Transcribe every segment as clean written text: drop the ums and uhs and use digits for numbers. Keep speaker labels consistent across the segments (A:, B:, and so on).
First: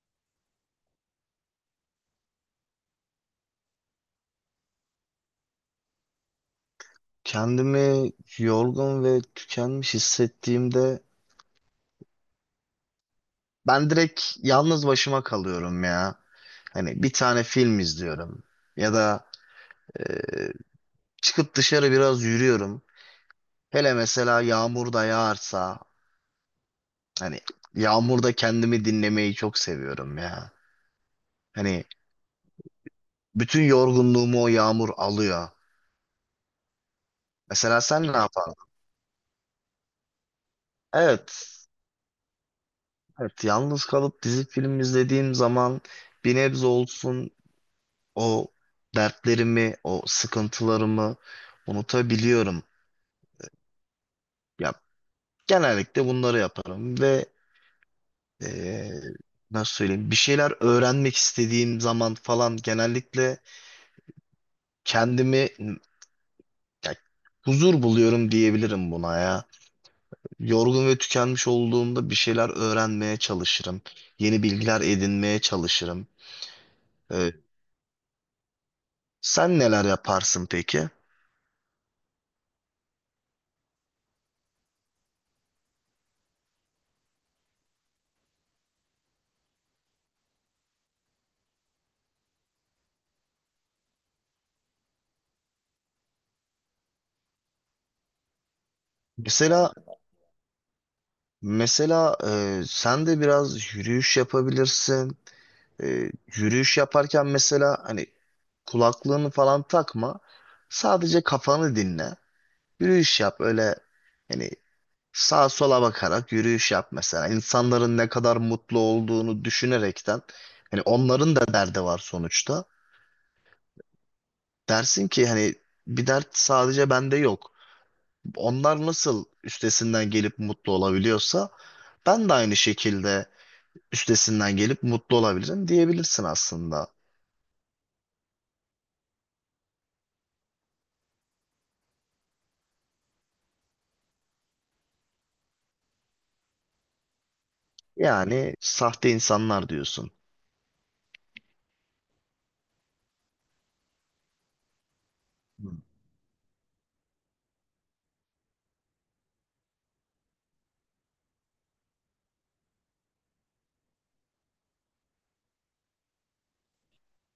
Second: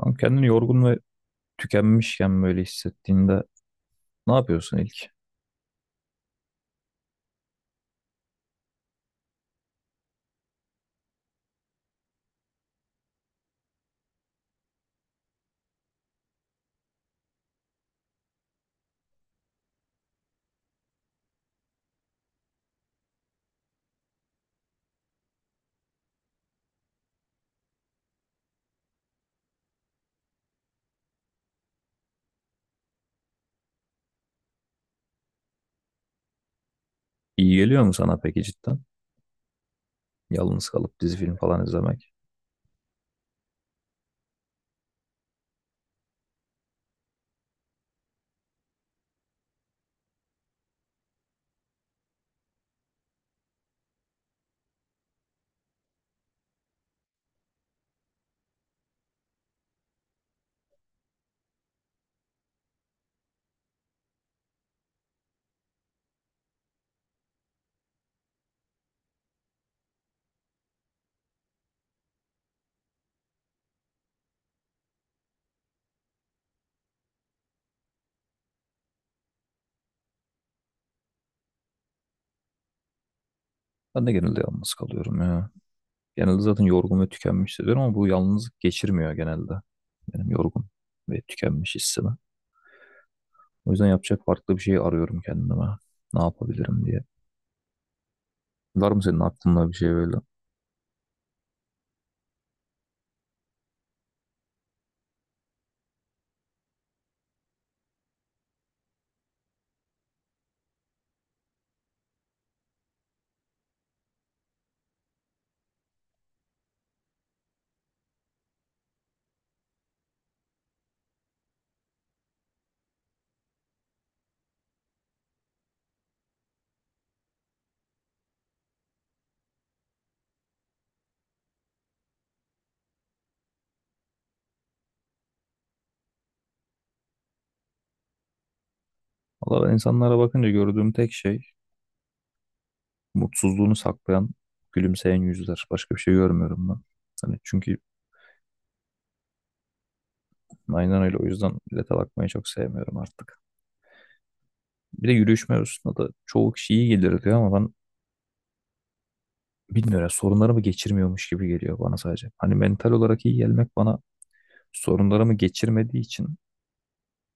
A: Tam kendini yorgun ve tükenmişken böyle hissettiğinde ne yapıyorsun ilk?
B: Kendimi yorgun ve tükenmiş hissettiğimde ben direkt yalnız başıma kalıyorum ya. Hani bir tane film izliyorum ya da e, çıkıp dışarı biraz yürüyorum. Hele mesela yağmur da yağarsa hani yağmurda kendimi dinlemeyi çok seviyorum ya. Hani bütün yorgunluğumu o yağmur alıyor.
A: İyi
B: Mesela
A: geliyor mu
B: sen
A: sana
B: ne
A: peki
B: yapardın?
A: cidden? Yalnız kalıp dizi film
B: Evet.
A: falan izlemek.
B: Evet, yalnız kalıp dizi film izlediğim zaman bir nebze olsun o dertlerimi, o sıkıntılarımı unutabiliyorum. Ya genellikle bunları yaparım ve eee, nasıl söyleyeyim bir şeyler öğrenmek istediğim zaman falan genellikle kendimi ya, huzur buluyorum diyebilirim buna ya. Yorgun ve tükenmiş olduğumda bir şeyler öğrenmeye çalışırım. Yeni bilgiler edinmeye çalışırım. Eee, Sen neler yaparsın peki?
A: Ben de genelde yalnız kalıyorum ya. Genelde zaten yorgun ve tükenmiş hissediyorum ama bu yalnızlık geçirmiyor genelde. Benim yorgun ve tükenmiş hissimi. O yüzden yapacak farklı bir şey arıyorum kendime. Ne yapabilirim diye. Var mı senin aklında bir
B: Mesela
A: şey böyle?
B: Mesela, sen de biraz yürüyüş yapabilirsin. E, Yürüyüş yaparken mesela hani kulaklığını falan takma. Sadece kafanı dinle. Yürüyüş yap öyle hani sağa sola bakarak yürüyüş yap mesela. İnsanların ne kadar mutlu olduğunu düşünerekten hani onların da derdi var sonuçta. Dersin ki hani bir dert sadece bende yok. Onlar nasıl üstesinden gelip mutlu olabiliyorsa ben de aynı şekilde üstesinden gelip mutlu olabilirim diyebilirsin aslında.
A: Valla ben insanlara bakınca gördüğüm tek şey mutsuzluğunu saklayan, gülümseyen yüzler. Başka bir şey görmüyorum ben. Hani çünkü
B: Yani sahte insanlar diyorsun.
A: aynen öyle. O yüzden millete bakmayı çok sevmiyorum artık. Bir de yürüyüş
B: Hı.
A: mevzusunda da çoğu kişi iyi gelir diyor ama ben bilmiyorum. Sorunlarımı geçirmiyormuş gibi geliyor bana sadece. Hani mental olarak iyi gelmek bana sorunlarımı geçirmediği için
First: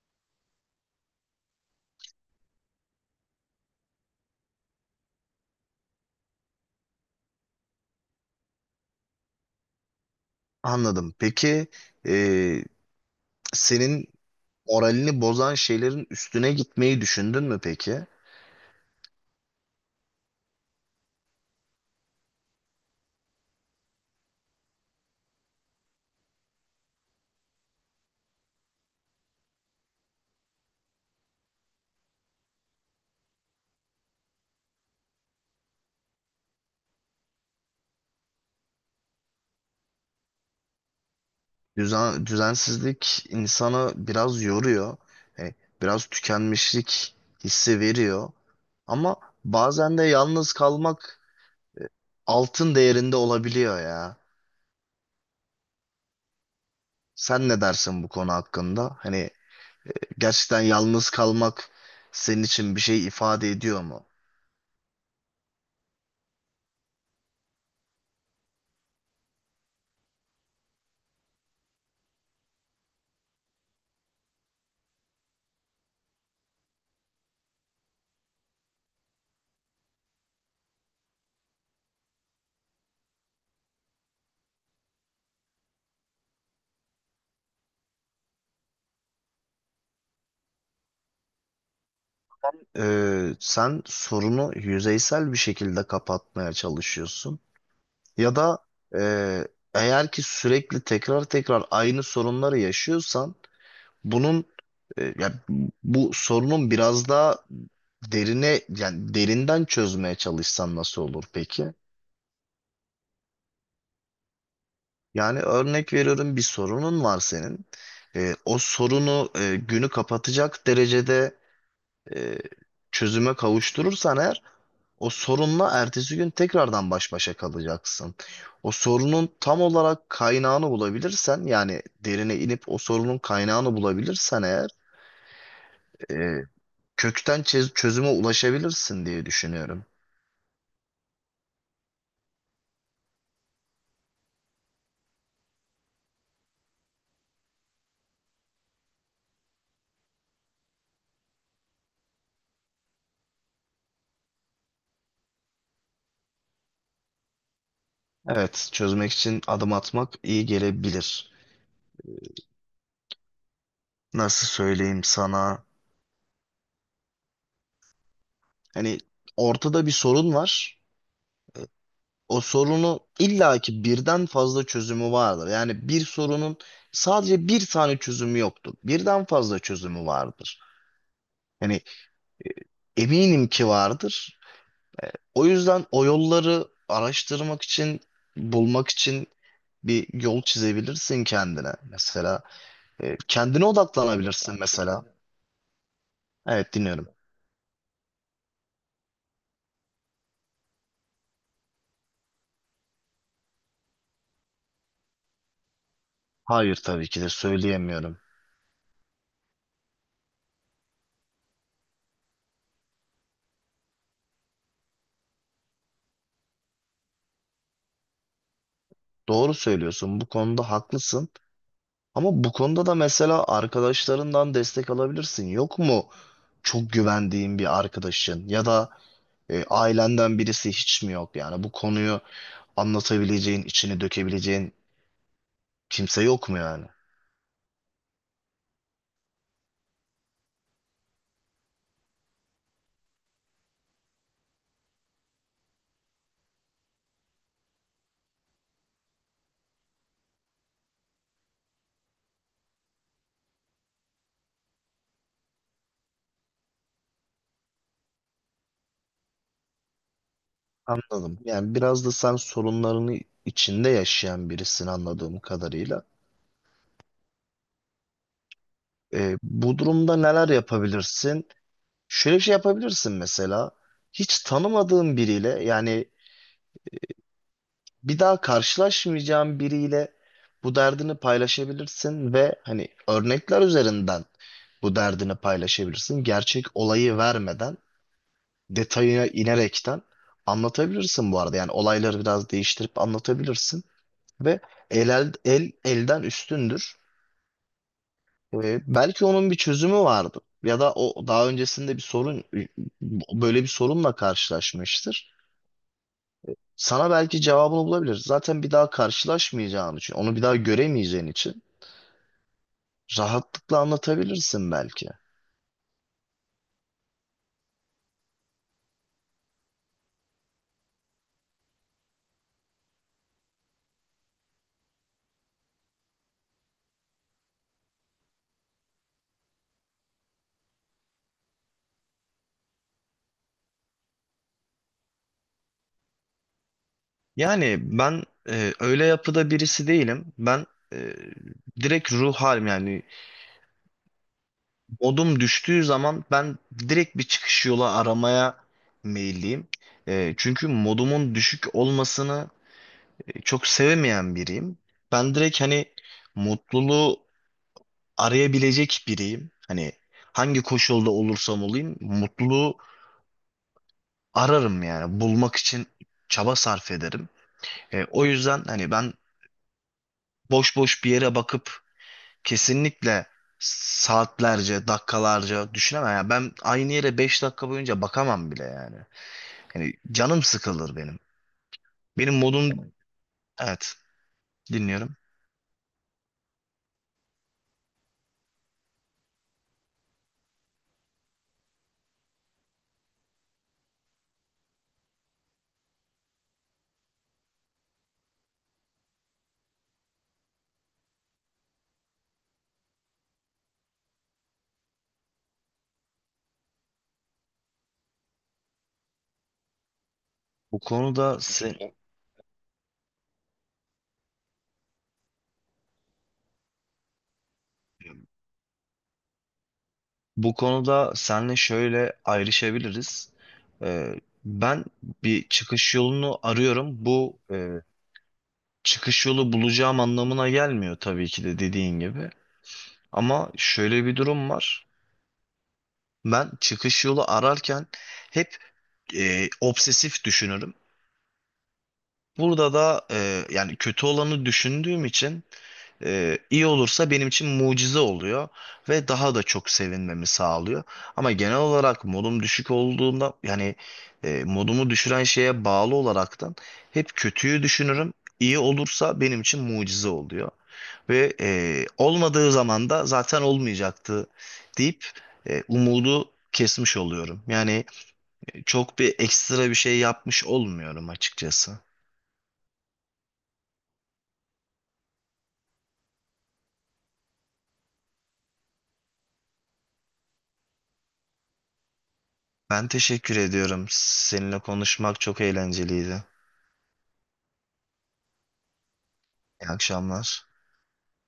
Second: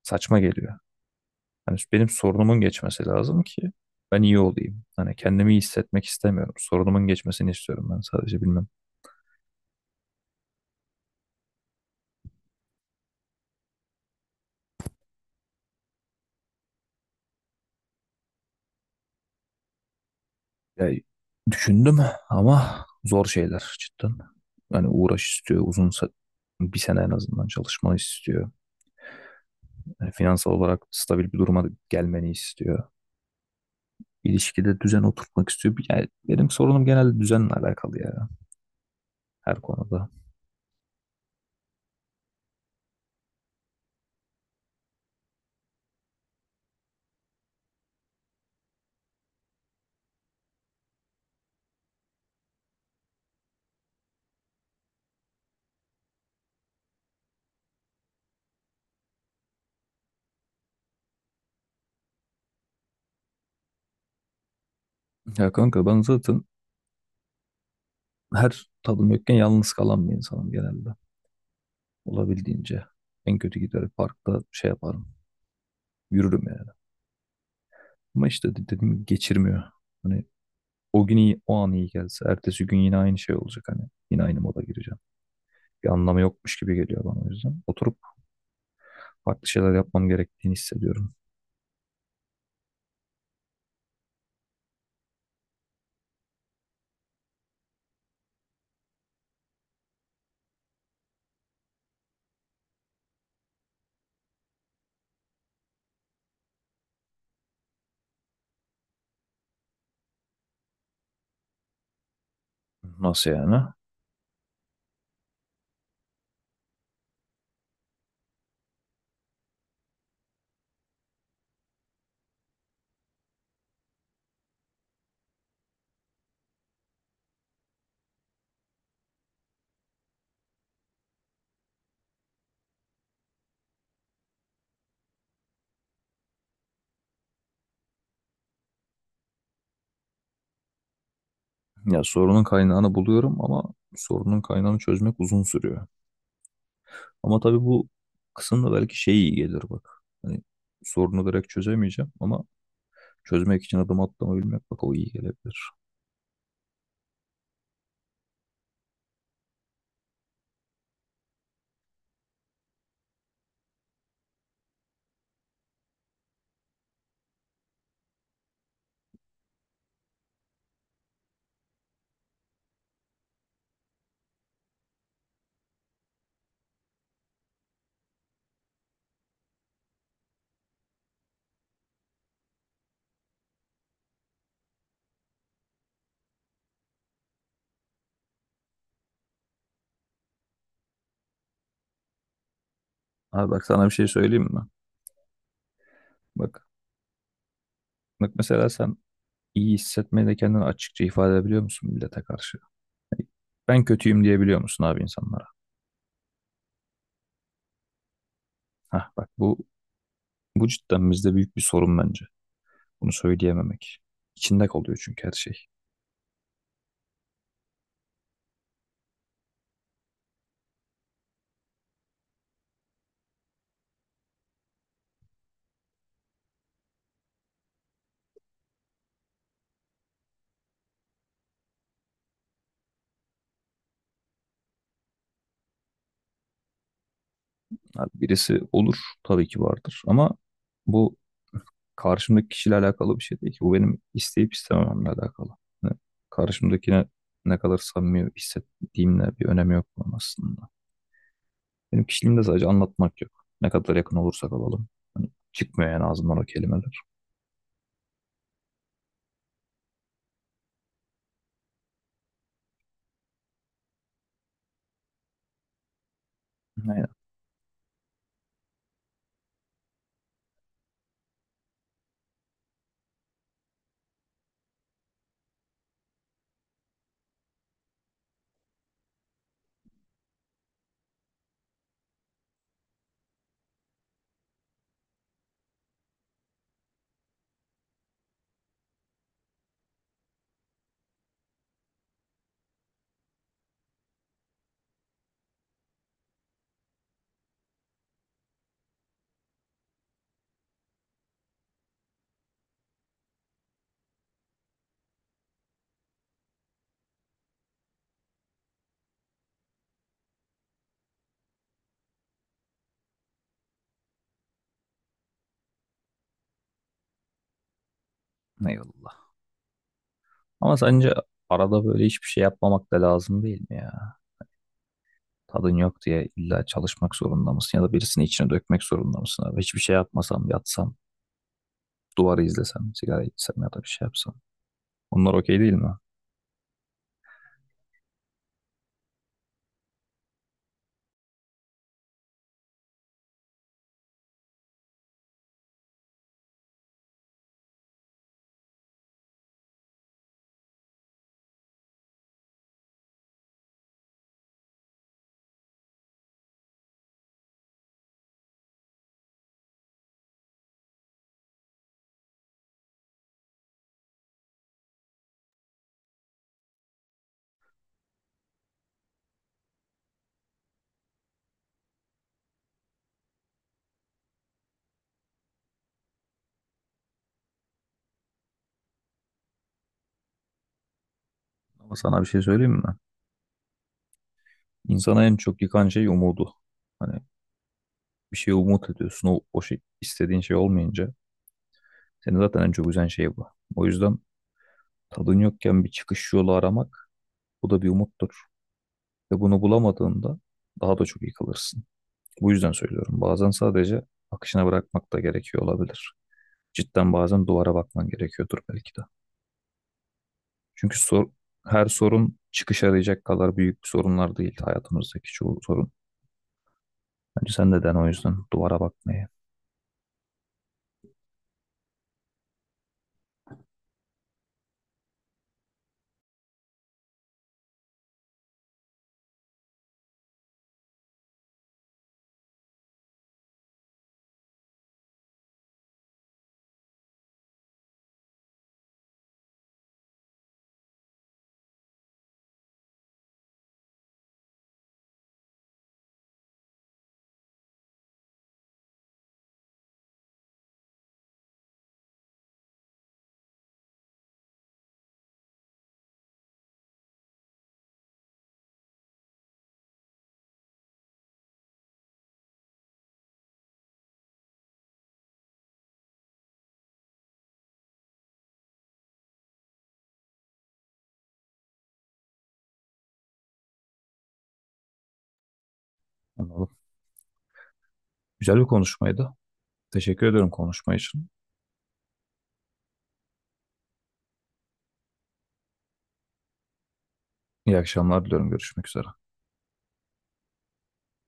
A: saçma geliyor. Hani benim sorunumun geçmesi lazım ki ben iyi olayım. Hani kendimi iyi hissetmek istemiyorum. Sorunumun geçmesini istiyorum ben sadece bilmem.
B: Anladım. Peki e, senin moralini bozan şeylerin üstüne gitmeyi düşündün mü peki?
A: Ya, düşündüm ama zor şeyler cidden. Yani uğraş istiyor, bir sene en azından çalışmanı istiyor. Yani finansal olarak stabil bir duruma gelmeni istiyor. İlişkide düzen oturtmak istiyor. Yani benim sorunum genelde düzenle alakalı ya her konuda.
B: Düzen, düzensizlik insanı biraz yoruyor. E, biraz tükenmişlik hissi veriyor. Ama bazen de yalnız kalmak altın değerinde olabiliyor ya. Sen ne dersin bu konu hakkında? Hani gerçekten yalnız kalmak senin için bir şey ifade ediyor mu?
A: Ya kanka ben zaten her tadım yokken yalnız kalan bir insanım genelde. Olabildiğince. En kötü giderim parkta şey yaparım. Yürürüm yani. Ama işte dediğim gibi geçirmiyor. Hani o gün iyi, o an iyi gelse. Ertesi gün yine aynı şey olacak hani. Yine aynı moda gireceğim. Bir anlamı yokmuş gibi geliyor bana o yüzden. Oturup farklı şeyler yapmam gerektiğini hissediyorum.
B: Sen sorunu yüzeysel bir şekilde kapatmaya çalışıyorsun. Ya da e, eğer ki sürekli tekrar tekrar aynı sorunları yaşıyorsan bunun e, ya bu sorunun biraz daha derine yani derinden çözmeye çalışsan nasıl olur peki?
A: Nasıl yani?
B: Yani örnek veriyorum bir sorunun var senin. O sorunu günü kapatacak derecede e, çözüme kavuşturursan eğer o sorunla ertesi gün tekrardan baş başa kalacaksın. O sorunun tam olarak kaynağını bulabilirsen yani derine inip o sorunun kaynağını bulabilirsen eğer e, kökten çözüme ulaşabilirsin diye düşünüyorum.
A: Ya sorunun kaynağını buluyorum ama sorunun kaynağını çözmek uzun sürüyor. Ama tabii bu kısımda belki şey iyi gelir bak. Hani sorunu direkt çözemeyeceğim ama çözmek için adım atlamayı bilmek bak o iyi gelebilir.
B: Evet, çözmek için adım atmak iyi gelebilir. Nasıl söyleyeyim sana? Hani ortada bir sorun var. O sorunu illaki birden fazla çözümü vardır. Yani bir sorunun sadece bir tane çözümü yoktur. Birden fazla çözümü vardır. Hani. Eminim ki vardır. O yüzden o yolları araştırmak için, bulmak için bir yol çizebilirsin kendine. Mesela
A: Abi bak
B: kendine
A: sana bir şey söyleyeyim
B: odaklanabilirsin
A: mi?
B: mesela.
A: Bak,
B: Evet, dinliyorum.
A: bak mesela sen iyi hissetmeyi de kendini açıkça ifade edebiliyor musun millete karşı? Ben kötüyüm diyebiliyor musun abi insanlara?
B: Hayır, tabii ki de söyleyemiyorum.
A: Hah bak bu cidden bizde büyük bir sorun bence. Bunu söyleyememek. İçinde kalıyor çünkü her şey.
B: Doğru söylüyorsun. Bu konuda haklısın. Ama bu konuda da mesela arkadaşlarından destek alabilirsin. Yok mu çok güvendiğin bir arkadaşın ya da ailenden birisi hiç mi yok? Yani bu konuyu anlatabileceğin, içini dökebileceğin kimse yok mu yani?
A: Abi birisi olur tabii ki vardır ama bu karşımdaki kişiyle alakalı bir şey değil ki. Bu benim isteyip istemememle alakalı. Yani karşımdakine ne kadar samimi hissettiğimle bir önemi yok bunun aslında. Benim kişiliğimde sadece anlatmak yok. Ne kadar yakın olursak olalım. Hani çıkmıyor yani ağzımdan o kelimeler.
B: Anladım. Yani biraz da sen sorunlarını içinde yaşayan birisin anladığım kadarıyla.
A: Aynen.
B: Bu durumda neler yapabilirsin? Şöyle bir şey yapabilirsin mesela. Hiç tanımadığın biriyle yani bir daha karşılaşmayacağın biriyle bu derdini paylaşabilirsin ve hani örnekler üzerinden bu derdini paylaşabilirsin. Gerçek olayı vermeden detayına inerekten anlatabilirsin bu arada. Yani olayları biraz değiştirip anlatabilirsin. Ve el elden üstündür. Belki onun bir çözümü vardı. Ya da o daha öncesinde bir sorun böyle bir sorunla karşılaşmıştır. Sana belki cevabını bulabilir. Zaten bir daha karşılaşmayacağın için, onu bir daha göremeyeceğin için rahatlıkla anlatabilirsin belki.
A: Eyvallah. Ama sence arada böyle hiçbir şey yapmamak da lazım değil mi ya? Tadın yok diye illa çalışmak zorunda mısın ya da birisini içine dökmek zorunda mısın abi? Hiçbir şey yapmasam, yatsam, duvarı izlesem, sigara içsem ya da bir şey yapsam. Bunlar okey değil mi?
B: Yani ben öyle yapıda birisi değilim. Ben e, direkt ruh halim yani modum düştüğü zaman ben direkt bir çıkış yolu aramaya meyilliyim. Çünkü modumun düşük olmasını çok sevemeyen biriyim. Ben direkt hani mutluluğu arayabilecek biriyim. Hani hangi koşulda olursam olayım mutluluğu ararım yani bulmak için çaba sarf ederim. O yüzden hani ben boş boş bir yere bakıp kesinlikle saatlerce, dakikalarca düşünemem. Yani ben aynı yere 5 dakika boyunca bakamam bile yani. Yani canım sıkılır benim.
A: Ama sana bir
B: Benim
A: şey söyleyeyim
B: modum
A: mi?
B: Evet, dinliyorum.
A: İnsana en çok yıkan şey umudu. Hani bir şey umut ediyorsun. İstediğin şey olmayınca seni zaten en çok üzen şey bu. O yüzden tadın yokken bir çıkış yolu aramak bu da bir umuttur. Ve bunu bulamadığında daha da çok yıkılırsın. Bu yüzden söylüyorum. Bazen sadece akışına bırakmak da gerekiyor olabilir. Cidden bazen duvara bakman gerekiyordur belki de.
B: Bu
A: Çünkü
B: konuda sen,
A: her sorun çıkış arayacak kadar büyük bir sorunlar değil hayatımızdaki çoğu sorun. Bence sen de den o yüzden duvara bakmayı.
B: Bu konuda senle şöyle ayrışabiliriz. Ben bir çıkış yolunu arıyorum. Bu çıkış yolu bulacağım anlamına gelmiyor tabii ki de dediğin gibi. Ama şöyle bir durum var. Ben çıkış yolu ararken hep obsesif düşünürüm. Burada da yani kötü olanı düşündüğüm için iyi olursa benim için mucize oluyor ve daha da çok sevinmemi sağlıyor. Ama genel olarak modum düşük olduğunda yani modumu düşüren şeye bağlı olaraktan hep kötüyü düşünürüm. İyi olursa benim için mucize oluyor. Ve olmadığı zaman da zaten olmayacaktı deyip umudu kesmiş oluyorum. Yani çok bir ekstra bir şey yapmış olmuyorum açıkçası.
A: Anladım. Güzel bir konuşmaydı. Teşekkür ediyorum konuşma için.
B: Ben teşekkür ediyorum. Seninle konuşmak çok eğlenceliydi.
A: İyi akşamlar diliyorum. Görüşmek üzere.
B: İyi akşamlar.